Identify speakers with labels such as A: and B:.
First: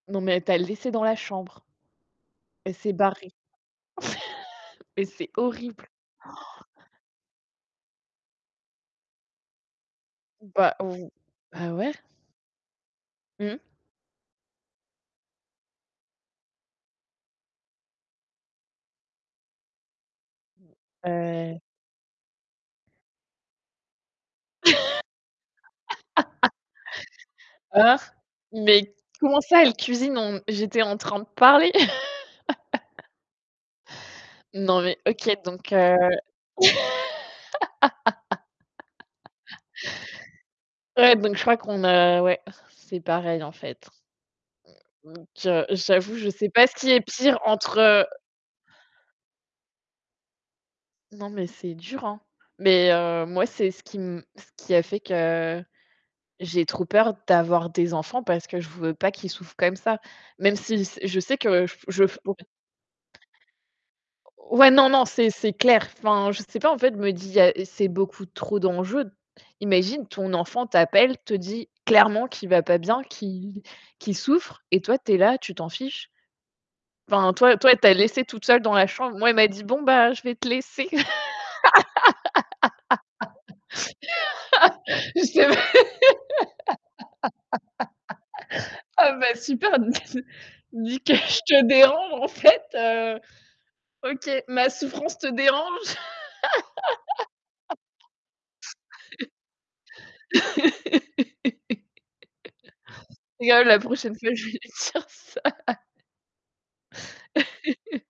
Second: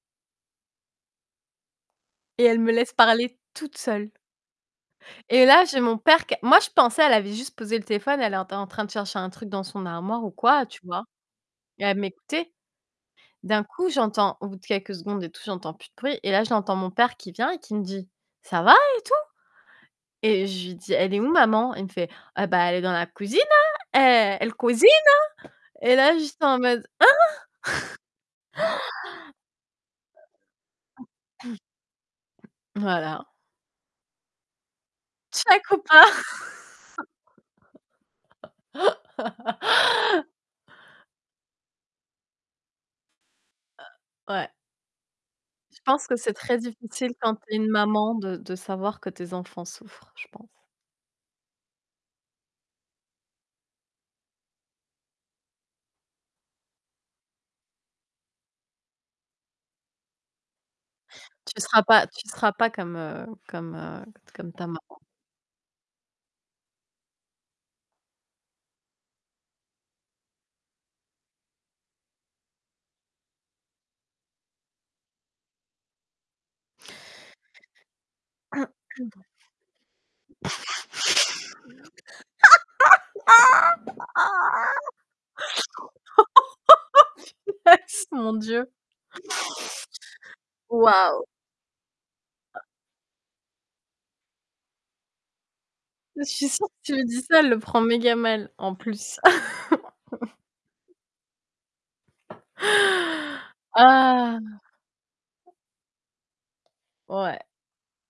A: Non, mais elle t'a laissé dans la chambre?
B: Et elle me
A: Elle
B: laisse
A: s'est barrée.
B: parler toute seule.
A: Et c'est
B: Et là j'ai
A: horrible!
B: mon père q moi je pensais elle avait juste posé le téléphone, elle était en train de chercher un truc dans son armoire ou quoi,
A: Bah,
B: tu vois?
A: v bah,
B: Et
A: ouais.
B: elle m'écoutait.
A: Mmh.
B: D'un coup j'entends au bout de quelques secondes et tout j'entends plus de bruit et là j'entends mon père qui vient et qui me dit: «Ca va et tout?» et je lui dis: «Elle est où
A: Heu
B: maman?» Il me fait: «Eh bah, elle est dans la cuisine, hein, eh, elle cuisine, hein». Et là je suis en mode: «Hein?»
A: Ah mais comment ça elle cuisine? On j'étais en train de parler.
B: Voilà.
A: Non, mais OK,
B: Tchèque
A: donc
B: ou
A: heu.
B: pas.
A: Ouais donc, je crois qu'on a ouais, c'est pareil en fait.
B: Ouais.
A: Donc, heu,
B: Je pense
A: j'avoue,
B: que
A: je
B: c'est
A: sais
B: très
A: pas ce qui est
B: difficile quand
A: pire
B: tu es une
A: entre, heu
B: maman de de savoir que tes enfants souffrent, je pense.
A: Non, mais c'est dur, hein. Mais heu, moi, c'est ce qui m ce qui a fait que j'ai trop peur d'avoir des enfants, parce que je veux pas qu'ils souffrent comme ça. Même si c je sais
B: Tu
A: que je
B: seras
A: f
B: pas
A: je f
B: tu
A: ouais.
B: seras pas comme, heu, comme, heu, comme ta
A: Ouais, non
B: maman.
A: non, c'est c'est clair. Enfin, je sais pas, en fait, je me dis, il y a c'est beaucoup trop d'enjeux. Imagine, ton enfant t'appelle, te dit clairement qu'il va pas bien, qu'il qu'il souffre et toi, tu es là, tu t'en fiches. Enfin, toi toi, elle t'a laissée toute seule dans la chambre. Moi, elle m'a dit: «Bon, bah, je vais te laisser». C'est
B: Mon Dieu.
A: Oh bah, super, dis dis que
B: Waouh!
A: je te dérange en fait, heu, OK, ma souffrance te dérange?
B: Heu, je suis sûre que tu lui dis ça, elle le prend méga mal en plus.
A: Je rigole, la prochaine fois je vais lui
B: Ah!
A: dire ça.
B: Ouais.